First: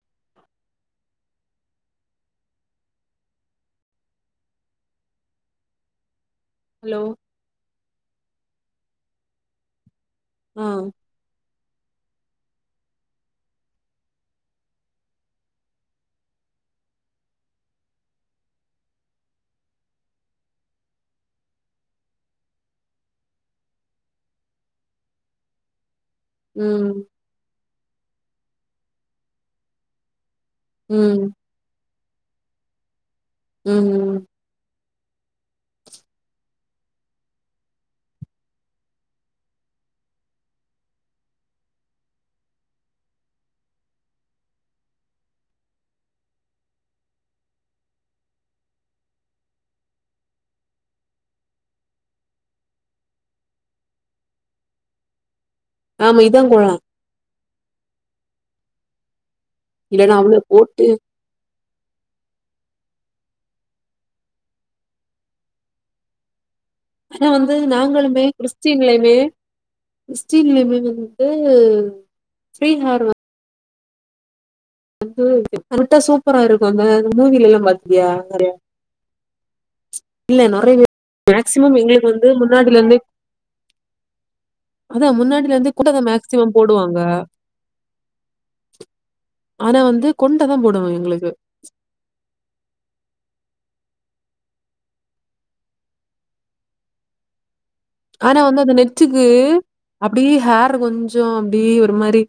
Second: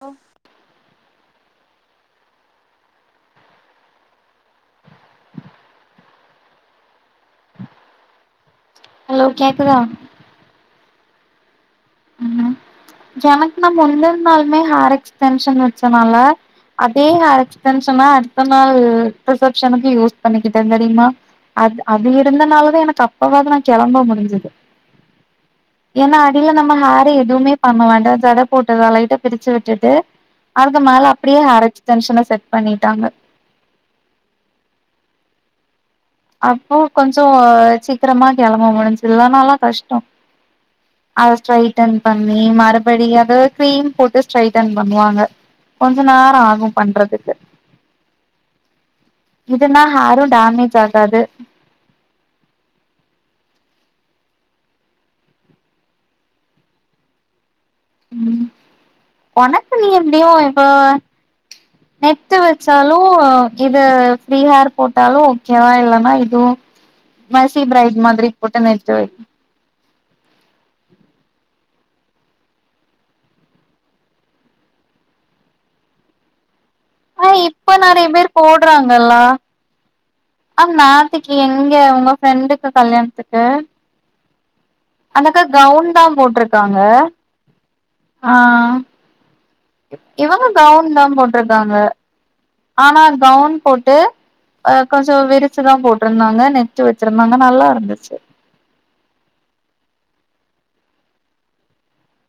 ஒ hello hello கேக்குதா அ ஹலோ எனக்கு நான் முன்ன இருந்தாலுமே ஹார் எக்ஸ்டென்ஷன் வச்சதுனால அதேஹார்டென்ஷன் அடுத்த நாள் ரிசப்ஷனுக்கு யூஸ் பண்ணிக்கிட்டே தெரியுமா அது அது இருந்தனாலதா எனக்கு அப்பவாவது நான் கெளம்ப முடிஞ்சுது ஏன்னா இல்ல நம்ம ம் ஹேர எதுவுமே பண்ண வேண்டா ஜடை போட்டத லைட்ட பிரிச்சு விட்டுட்டு அடுத்த ம் மேல ம் அப்டியே ஹரச்சு டென்ஷனை செட் பண்ணிட்டாங்க ம் ம் அப்போ கொஞ்சோ சீக்கிரமா கெளம்ப முடிஞ்சு இல்லனாலா கஷ்டோ அதை ஸ்ட்ரைட்டன் பண்ணி மறுபடியு அத கிரீம் போட்டு ஸ்ட்ரைட்டன் பண்ணுவாங்க கொஞ்ச நேர ஆகும் பண்றதுக்கு இதுன்னா ஹாரு டேமேஜ் ஆகாது ஆமா இது போட்லா ம் உனக்கு நீ இல்லன்னா எப்டியோ அவ்ளோ இப்போ போட்டு நெட்டு வெச்சாலு இது ஃப்ரீ ஹேர் போட்டாலு ஓகேவா இல்லைன்னா இதுவு ஆனா வந்து மெர்சி பிரைட் நாங்களுமே மாதிரி போட்டு நெட்டு வை கிறிஸ்டின்லயுமே கிறிஸ்டின்லயுமே வந்து ஃப்ரீ ஹார் வ வந்து கரெக்டா சூப்பரா இருக்கு அந்த ஆனா மூவில எல்லா இப்ப பாத்தியா நெறைய பேர் நறையா போடுறாங்கல்ல இல்ல ஆனா நறையவே நேத்திக்கு எங்க மேக்சிமம் உங்க எங்களுக்கு வந்து ஃப்ரெண்டுக்கு முன்னாடில இருந்தே கல்யாணத்துக்கு அதா அந்தக்கா முன்னாடில இருந்து கூட கவுன் அத தா மேக்சிமம் போட்ருக்காங்க போடுவாங்க ஆ ஆனா வந்து இவங்க கொண்டதா போடுவோ கவுன் தான் எங்களுக்கு போட்ருக்காங்க ஆனா அது கவுன் போட்டு அ கொஞ்ச விரிச்சுதா போட்ருந்தாங்க நெட்டு வச்சிருந்தாங்க நல்லா இருந்துச்சு ஆனா வந்து அந்த நெட்டுக்கு அப்படியே ஹேர் கொஞ்சோ அப்டி ஒரு மாரி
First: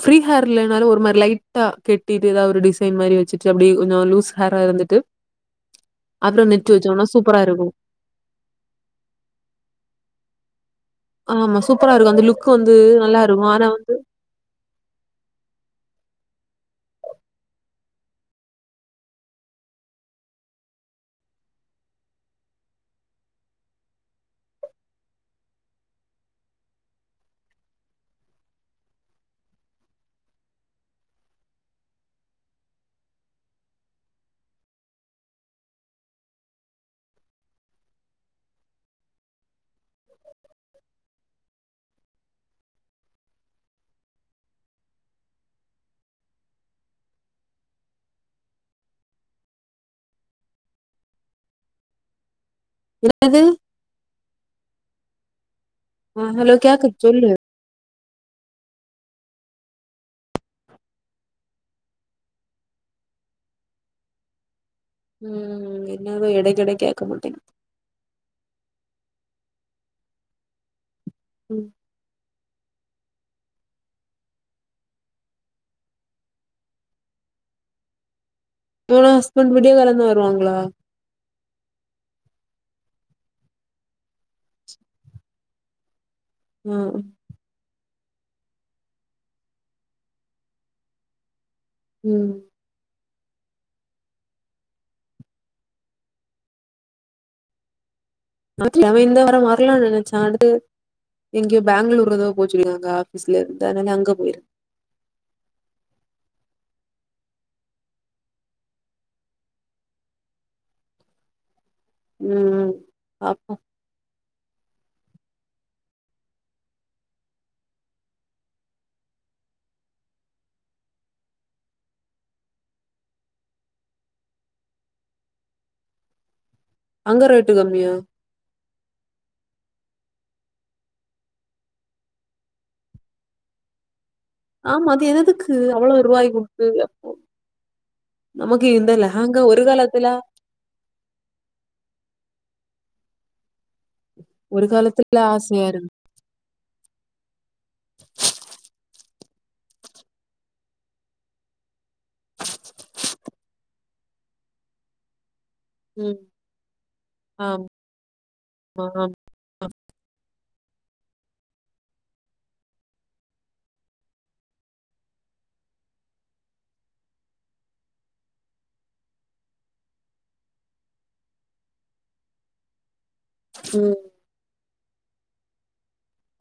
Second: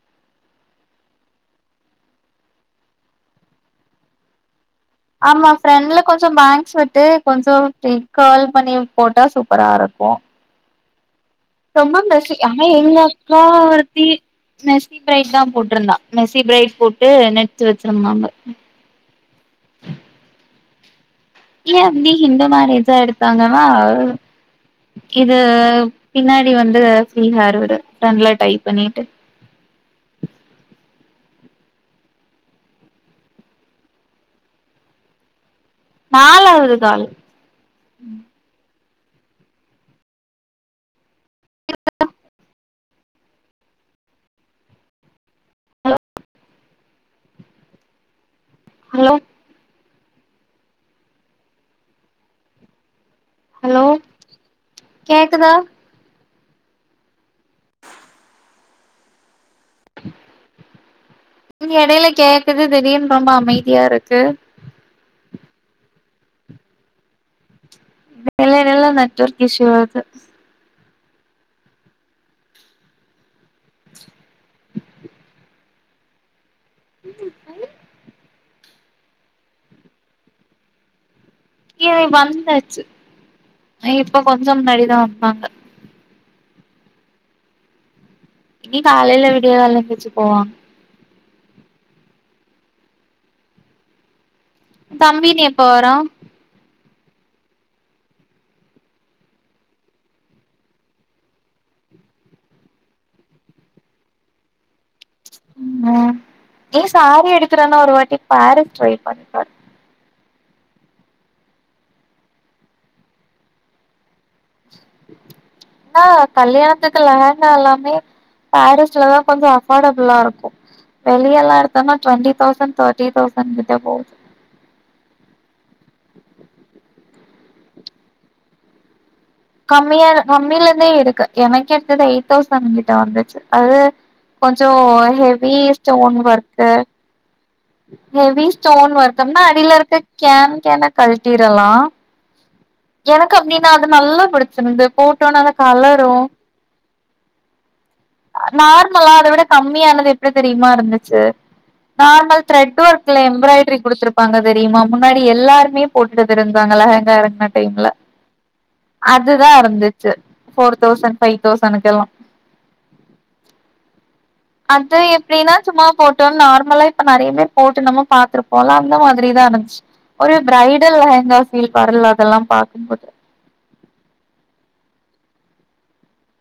ஃப்ரீ ஹேர் இல்லைனாலு ஒரு மாரி லைட்டா கட்டிட்டு எதாவ ஒரு டிசைன் மாரி வெச்சிட்டு அப்படி கொஞ்சோ லூஸ் ஹேரா இருந்துட்டு ஆமா ஃப்ரெண்ட்ல கொஞ்சோ அப்புறம் நெட்டு பேங்க்ஸ் விட்டு வச்சோம்னா சூப்பரா கொஞ்சோ இருக்கும். [unintelligible] கர்ல் பண்ணி போட்டா சூப்பரா இருக்கு ஆமா சூப்பரா ரொம்ப இருக்கும். அந்த லுக் [unintelligible] ஆனா வந்து எங்க நல்லா அக்கா இருக்கும். ஆனா வந்து ஒருர்த்தி மெஸ்ஸி பிரரைட் தா போட்டிருந்தா மெஸ்ஸி பிரரைட் போட்டு நடிச்சு வெச்சிருந்தாங்க இல்ல அப்டி ஹிந்து மேரேஜா எடுத்தாங்கனா இது பின்னாடி வந்து ஃப்ரீஹார் ஒரு ஃப்ரண்ட்ல டைப் பண்ணிட்டு நாலாவது கால் ஹலோ ஹலோ என்னது ஹலோ கேக்குதா அ ஹலோ கேக்குது சொல்லு எடையில கேக்குது திடீர்னு ரொம்ப அமைதியா இருக்கு ம் என்னதோ எடைக்கெட கேட்க மாட்டேங்குது எடலே எடலே நெட்வர்க் இஷ்யூ ஆவுது ம் [inaudible] உன் ஹஸ்பண்ட் விடிய காலந்தா வருவாங்களா ஏ வந்தாச்சு இப்ப கொஞ்சோ முன்னாடி தா வந்தாங்க ம் இனி காலைல விடிய கால்ல எந்திச்சு போவாங்க ம் தம்பி இனி எப்ப வரு அவன் இந்த வார வரலானு நெனைச்சா அது எங்கயோ பேங்களூர் எதோ போ சொல்லிருக்காங்க ஆபீஸ்ல இருந்து அதனால அங்க போயிருக் ஏ சாரி எடுக்குறதுனா ஒரு வாட்டி பாரிஸ் ட்ரை பண்ணி பாரு ம் ம் பாப்போ ஆ கல்யாணத்துக்கு லெகங்கா எல்லாமே பாரீஸ்லதா கொஞ்சோ அஃபோர்டபுளா இருக்கு வெளியல எடுத்தொனா டொண்டி தௌசண்ட் தேர்ட்டி தௌசண்ட்கிட்ட போகு அங்க ரேட்டு கம்மியா கம்மியா கம்மிலந்தே இருக்கு எனக் எடுத்தது எயிட் தௌசண்ட்கிட்ட வந்துச்சு அது கொஞ்சோ ஆமா அது எதுக்கு ஹெவி அவ்வளவு ஸ்டோன் ரூபாய் குடுத்து ஒர்க்கு அப்போ ஹவி நமக்கு இந்த ஸ்டோன் லெஹங்கா ஒர்க்குனா ஒரு அடியிலருக்க காலத்துல கேன் கேன கழ்ட்டிறலா எனக்கு அப்டினா அது நல் ஒரு புடிச்சிருந்து காலத்துல ஃபோட்டோனால ஆசையா இருந்து கலரூ நார்மலா அதவிட கம்மியானது எப்டி தெரியுமா இருந்துச்சு நார்மல் த்ரெட் ஒர்க்ல எம்ப்ராய்ட்ரி குடுத்துருப்பாங்க தெரியுமா முன்னாடி எல்லாரு மே ம் போட்டுட்டு இருந்தாங்கள லெஹெங்கா எறங்கன ஆமா டைம்ல ஆமா அதுதா இருந்துச்சு ஃபோர் தௌசண்ட் ஃபைவ் தௌசண்க்கெல்லா அது எப்டினா சும்மா ஃபோட்டோ நார்மலா இப்ப நறைய பேர் போட்டு நம்ம பாத்துருப்போல அந்த மாதிரிதா இருந்துச்சு ஒரு ப்ரைடல் லெஹங்கா ஃபீல் வர்ல அதெல்லா பாக்குபோது ம்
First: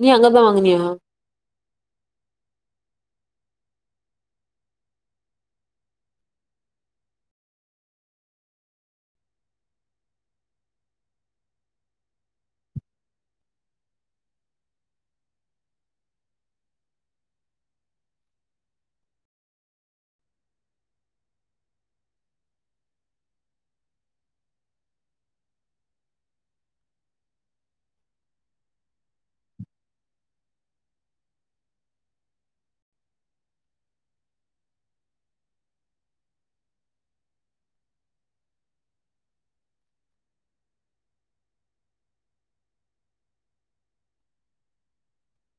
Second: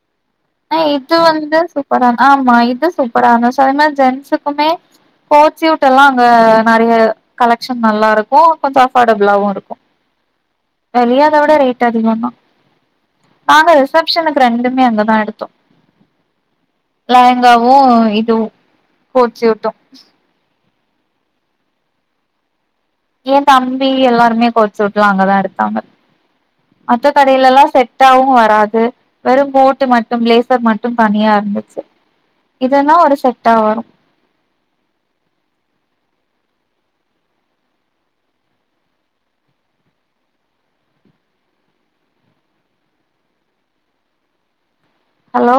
நீ அங்கதா ஆ வாங்குனியா இது வந்து சூப்பரா ஆமா இது சூப்பரா சோ அது மாரி ஜென்ஸுக்குமே கோட்சூட்லா அங்க நறைய கலெக்ஷன் நல்லாருக்கு கொஞ்சொ அஃபோர்டபுளாவு இருக்கு ரியாதோட ரேட் அதிகோதா நாங்க ரிசப்ஷனுக்கு ரெண்டுமே அங்கதா எடுத் தோ லெகங்காவு இதுவு கோட்சூட்டு எ தம்பி எல்லாருமே கோட்சூட்லா அங்கதா எடுத்தாங்க மத்த கடைலலா செட்டாவு வராது வெறு கோட்டு மட்டு பிளேசர் மட்டு தனியா இருந்துச்சி இதுன்னா ஒரு செட்டா வரு ஹலோ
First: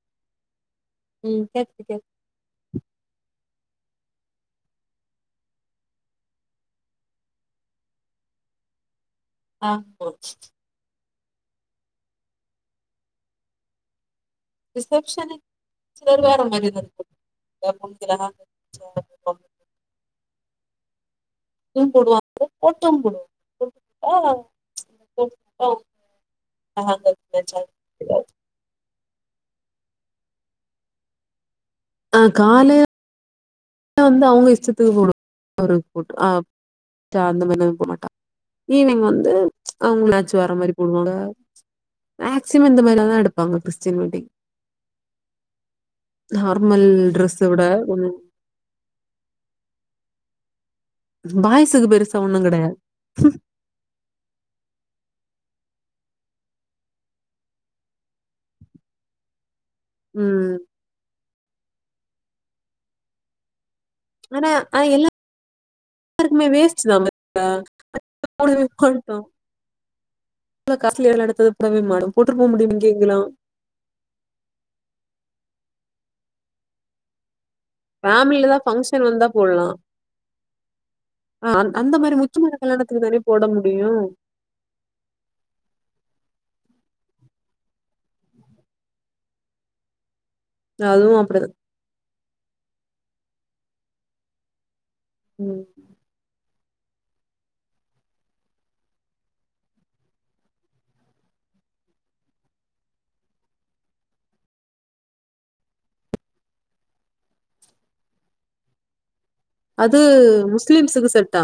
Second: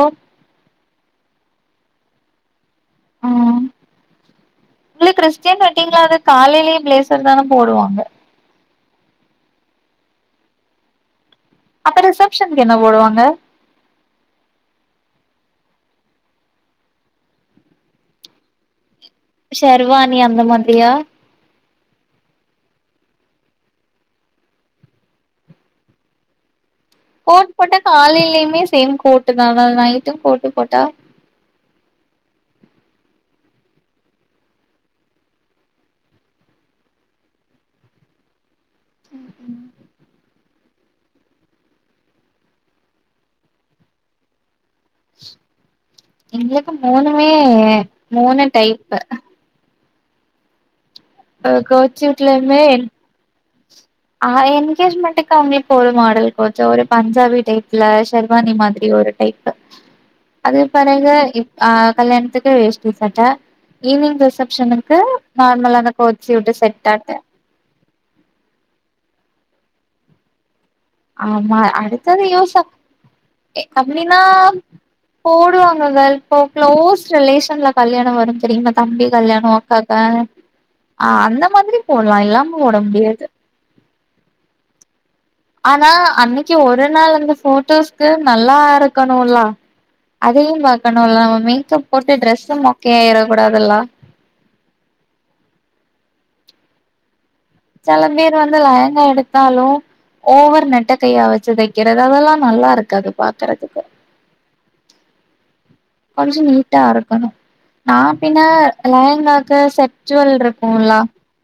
ம் கேக்குது கேக் ம் உங்க கிறிஸ்டன் வெட்டிங்களா காலேலயே பிளேசர்தான போடுவாங்க ஆ போ அப்ப ரிசப்ஷன்கு என்ன போடுவாங்க ரிஷச்சனுக்கு செர்வாணி அந்த மாரி போட்டுக் எதா புடிக்கலனா [unintelligible] ஷெர்வானி அந்த மாதிரியா இதுவு போடுவாங்க கோட்டும் போடுவாங்க அ அ கோட் போட்டா காலைலயுமே சேம் கோட்டுதா நைட்டு கோட்டு போட்டா ஆ காலே ல வந்து அவுங்க இஷ்டத்துக்கு போடு அவருக்கு கோட் ஆ அந்த மாரிலா இவ போட மாட்டா ஈவினிங் வந்து அவுங்கள வேர மாரி போடுவாங்க மேக்ஸிமம் இந்த மாரிலாதா எடுப்பாங்க கிறிஸ்டின் வெட்டிங் எங்களுக்கு நார்மல் மூணுமே ட்ரெஸ்ஸ விட ஒன்னு மூணு டைப்பு பாய்சுக்கு பெருசா ஒன்னுங் கோட்சூட்லயுமே கெடையாது ஆ என்கேஜ்மெண்ட்டுக்கு அவுங்குளுக்கு ஒரு மாடல் கொஞ்சோ ஒரு பஞ்சாபி டைப்ல ஷெர்வானி மாரி ஒரு டைப்பு ம் அது பாருங்க ஆ கல்யாணத்துக்கே வேஷ்டி சட்ட ஈவினிங் ஆனா ஆ ரிசப்ஷனுக்கு நார்மலான கோட்சூட்டு செட் ஆட்ட டா [inaudible] காசிலியா எள எடுத்தது ஆமா போடவே மாடோ போட்டு போவ முடியும் இங்க எங்கல்லாம் ஏ அப்டின்னா போடுவாங்க கலேஸ் இப்போ க்ளோஸ் ரிலேஷன்ல கல்யாணோ வரு ஃபேமிலில தா தெரிமா ஃபங்க்ஷன் தம்பி வந்தா கல்யாணோ ஒ போட்லா அக்காக்கா ஆ அந்த மாதிரி அந்த மாரி போல்லா இல்லாம முக்கியமான போட கல்யாணத்துக்கு தானே முடியாது போட முடியு ஆனா அன்னைக்கு ஒரு நாள் அந்த போட்டோஸ்க்கு நல்லா இருக்கணோலா அதையு அதுவு பாக்கணுல நம்ம அப்டிதா மேக்கப் போட்டு டிரரெஸ்ஸு மோக்கையாயிட கூடாதுல்ல ம் செல பேரு வந்து லேகேங்கா எடுத்தாலு ஓவர் நெட்ட கைய்யா வச்சி தக்கிறது அதெல்லா நல்லா இருக்காது பாக்குறதுக்கு கொஞ்சோ நீட்டா அரக்கனு நா பின்னா லயங்காக்கு செட் ஜோவல்ருக்குல்ல திட்டா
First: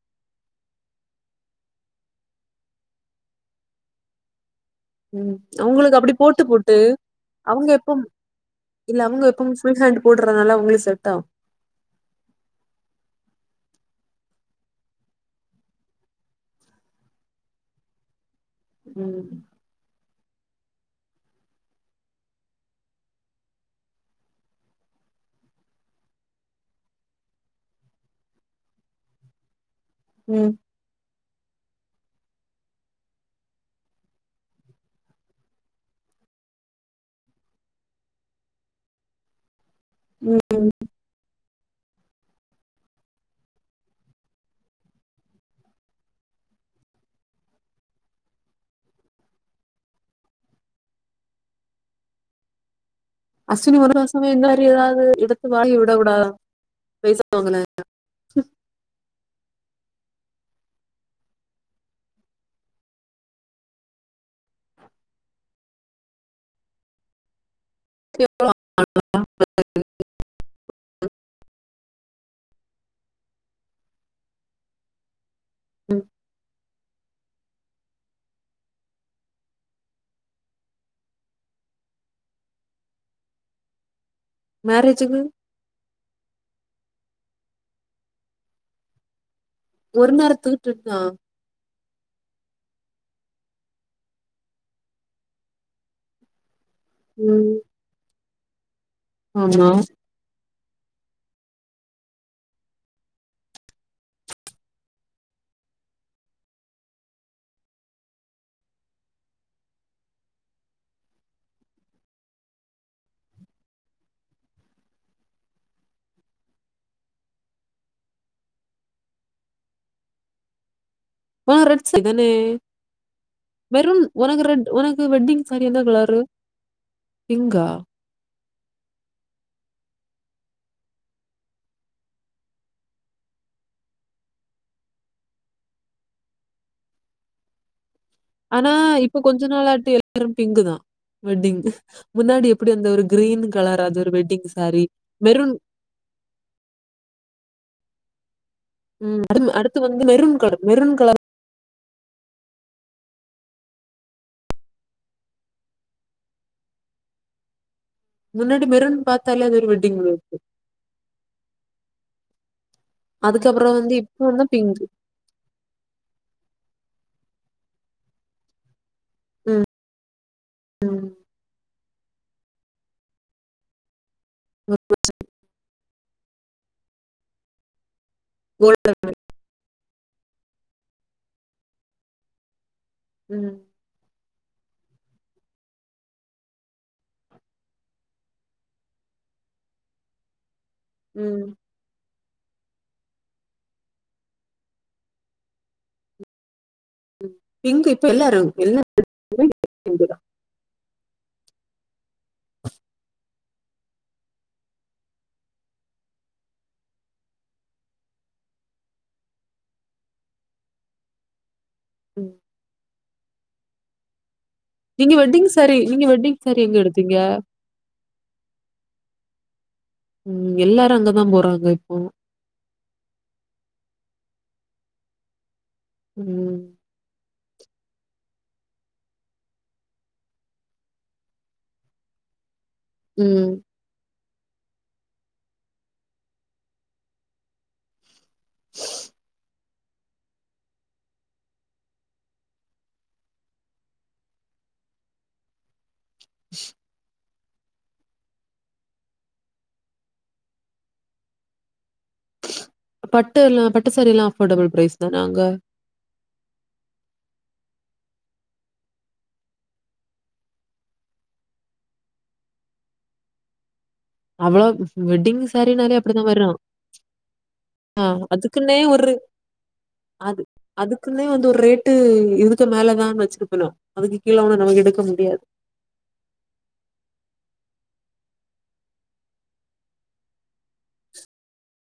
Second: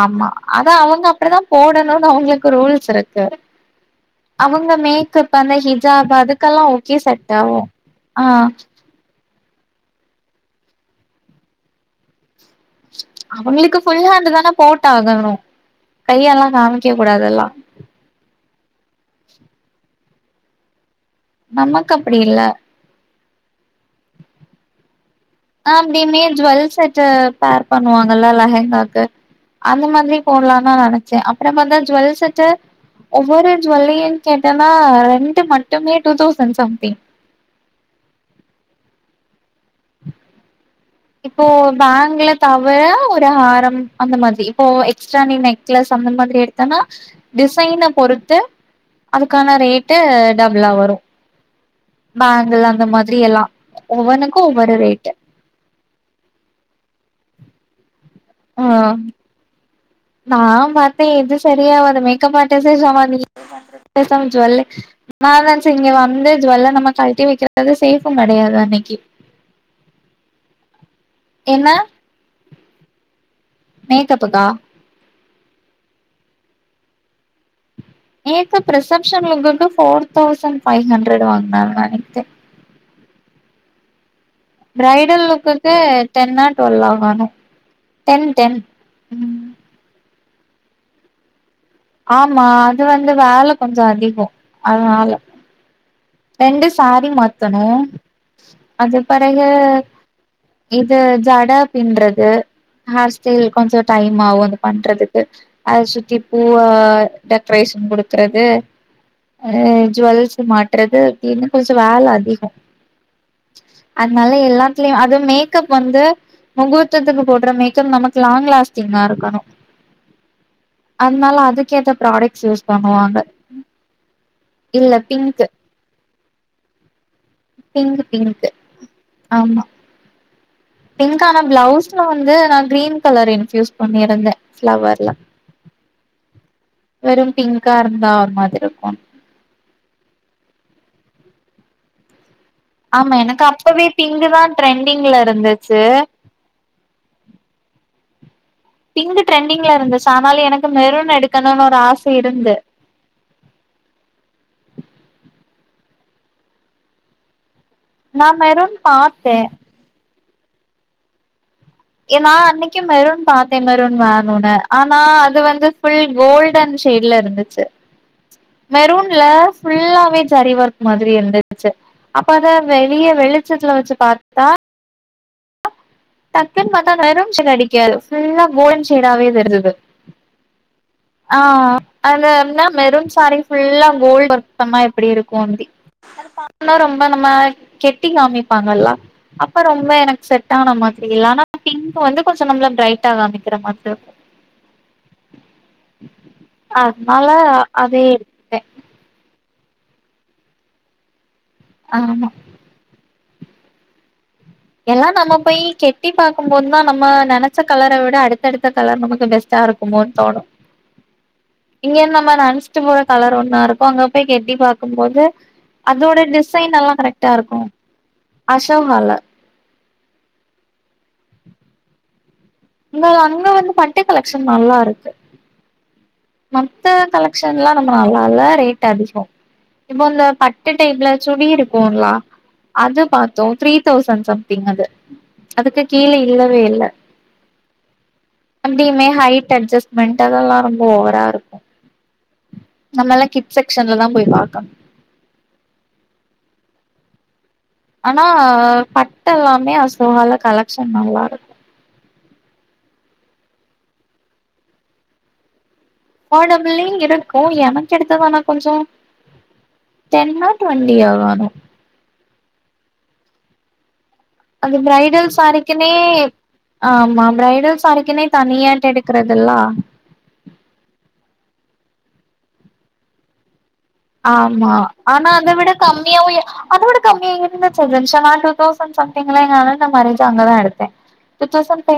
ஆமா அது அவங்க அப்டிதா போடணுனு அவுங்களுக்கு ரூல்ஸ் இருக்கு அவங்க மேக்கப் ம் அந்த அவங்களுக்கு ஹிஜாப் அப்டி போட்டு அதுக்கெல்லா போட்டு ஓகே செட் ஆவு அவங்க எப்பம் ஆ இல்ல அவங்க எப்போமே ஃபுல் ஹேண்ட் போட்றனால அவுங்ளுக் செட் ஆவு அவங்களுக்கு ஃபுல் ஹாண்டு தான போட் ஆகணு கையல்லா காமிக்க கூடாதுதெல்லா ம் நமக்கு அப்டி இல்ல அப்டியுமே ஜுவெல் செட்டு பேர் பண்ணுவாங்கல்ல லேஹேங்காக்கு அந்த மாதிரி ம் போட்லான் தா நெனச்சே அப்பறம்மா தா ஜுவல் செட்டு ஒவ்வொரு ஜுவல்லையு கேட்டன்னா ரெண்டு மட்டுமே டூ தௌசண்ட் சம்திங் ம் ம் இப்போ பேங்க்ல தவரா ஒரு ஹாரம் அந்த மாதிரி இப்போ எக்ஸ்ட்ரா நீ நெக்லஸ் அந்த மாதிரி எடு த்தனா டிசைன பொறுத்து அதுக்கான ரேட்டு டபுளா வரு பேங்கள் அந்த மாதிரி எல்லா அஸ்வினி ஒரு மாசமா ஒவ்வொனுக்கு இந்த மாரி ஒவ்வொரு ஏதாவது ரேட்டு வாங்கி வுட கூடாதா [unintelligible] ஆ நா பத்தே இது சரியா ஆவாது மேக்கப் ஆரிஸ்டே சம நீ பேசாம ஜுல்லே நா நெனசே இங்க வந்து ஜுல்ல நம்ம கழிட்டி வக்கிறது சேஃப் கடையாது அன்னக்கி என்ன மேக்கப்புக்கா மேக்கப் ரிசெப்சன் லுக்குக்கு ஃபோர் தௌசண்ட் ஃபைவ் ஹண்ட்ரட் வாங்குனாங்க நேத்தே மேரேஜுக்கு ஃபிரைடல் லுக்குக்கு டென்னா டுவெல்லா [unintelligible] டென் டென் ஒரு நேரத்து துட்ருக்கா ஆமா அது வந்து வேல கொஞ்சோ அதிகோ அதனால ரெண்டு சேரி ம் மாத்தணு அது பெறகு ஆமா இது ஜட பின்றது கேர் ஸ்டைல் கொஞ்ச டைம் ஆவு அது பண்றதுக்கு அத சுத்தி பூவ டெக்கரேஷன் குடுக்குறது அ ஜுவல்ஸ் மாட்றது திந்துபோச்சி வேல அதிகோ அதனால எல்லாத்துலயு அது மேக்கப் வந்து முகூர்த்தத்துக்கு போட்ற மேக்கப் நமக்கு லாங் லாஸ்டிங்கா இருக்கணு அதுனால ஆ ரெட் அதுக்கேத்த சாரி தானே ப்ராடக்ட்ஸ் யூஸ் பண்ணுவாங்க மெரூன் உனக்கு ரெட் இல்ல உனக்கு வெட்டிங் திங்க்சு எந்த கலரு பிங்கா? பிங்கு பிங்க்கு ஆமா பிங்க் ஆனா பிளவுஸ்ல வந்து நா கிரீன் கலர் இன்ஃயூஸ் பண்ணியிருந்தே ப்ளவர்ல வெறும் பிங்கா இருந்தா மாதிரி ஆனா இருக்கு இப்ப கொஞ்ச நாள் ஆட்டு எல்லாரு பிங்க்குதா வெட்டிங்கு முன்னாடி எப்டி வந்த ஒரு ஆமா கிரீன் எனக்கு கலர் ஆது ஒரு வெட்டிங் சாரீ மெருன் தே பிங்கு ம். அடுத் ட்ரெண்டிங்ல அடுத்து இருந்து வந்து சோ மெரூன் ஆனாலு கலர். எனக்கு மெரூன் மெருன் கலர். எடுக்கணுனு ஒரு ஆச இருந்து நா முன்னடி மெரூன் மெருன் பாத்தே பாத்தால அது ஒரு வெட்டிங்க் ஏ நா அன்னைக்கு மெருன் பாத்தே அதுக்கப்புறம் வந்து மெருன் இப்போ வந்து வேணும்னு பிங்க். ஆனா அது வந்து புல் கோல்டன் ஸ்டைல்ல இருந்துச்சு மெரூன் ல ம். ஃபுல்லாவே ஜரி ஒரக் ம். மாரி இருந்துச்சு அப்ப அத வெளிய வெளிச்சத்துல வச்சு பாத்தா [inaudible] டக்குன்னு பாத்தா மெரூன் சேடா அடிக்காது ஃபுல்லா கோல் கோல்ட் சேடாவே இருந்தது ஆ அதானா மெருன் சாரி ம். புல்லா கோல்ட த்தமா எப்டி இருக்கு தி னா ரொம்ப நம்ம கெட்டி காமிப்பாங்கல்லா அப்ப ரொம்ப எனக்கு செட் ஆன மாதிரி இல் ம். ஆனாப் பிங்க வந்து கொஞ்ச நம்மள பிரைட் ஆ காமிக்கிற மாதிரி அனாலா பிங்க்கு இப்ப எல்லாரு எல்லா ஆமா எல்லா நம்ம போய் கெட்டி பாக்கும போது தா நம்ம நெனைச்ச கலர விட அடுத்தடுத்த கலர் நமக்கு பெஸ்ட்டா இருக் குமோனு தோணு இங்க ம். நெனச்சிட்டு போற கலரா ஒண்ணா இருக்கு அங்க போய் கெட்டி பாக்கு நீங்க இருக்கும்போது வெட்டிங் சாரி நீங்க அதனோட வெட்டிங் சாரி டிசைன் எங்க எல்லா எடுத்தீங்க? கரெக்டா இருக்கு அசோகால ம் எல்லாரு அங்கதா போறாங்க இப்போ அங்க அங்க வந்து பட்டு கலெக்ஷன் நல்லா இருக்கு ம். மத்த கலெக்ஷன்லா நம்ம இல்லா ரேட் அதிக இப்ப இந்த பட்டு டைப்ல சுடி இருக்கும்ள அது பாத்தோ ம். த்ரி தவ்சண்ட் சம்திங் அது அதுக்கு கீழ இல்லவே இல்ல அப்டியுமே ஹட் அட்ஜஸ்மெண்ட் அதெல்லாரும் ஓவரா இருக்கு நம்மல்லா கிட் செக்ஷன்ல தா போய் பாக்கணு [inaudible] ஆனா பட் எல்லாமே அசோஹால கலெக்ஷன் நல்லா இருக்கு பட்டெல்லா பட்டு சாரி எல்லா அஃபோர்டபிள் பிரைஸ் தான அங்க ஃபோடபுலயு இருக்கு எனக்கெடுத்ததானா கொஞ்சோ டென்னோ டுவெண்ட்டியோவானு அவ்வளோ அந்த பிரைடல் வெட்டிங் சாரிக்குனே சாரீனாலே அப்படிதான் வரும். ஆமா பிரைடல் ஆ சாரிக்குனே அதுக்குன்னே தனியாட்டு ஒரு எடுக்கறதுல்லா அது அதுக்குன்னே வந்து ஒரு ரேட்டு இதுக்கு மேலதான்னு வச்சிருக்கணு ஆமா ஆனா அத விட கம்மியாவு அத விட கம்மி இருந்துச்சி டிரெஸ்ஸெல்லா டூ தௌசண்ட் சம்திங்லா எங்க அண்ண மேரேஜ் அங்கதா எடுத்தே டூ தௌசன்ட் ஃபவ்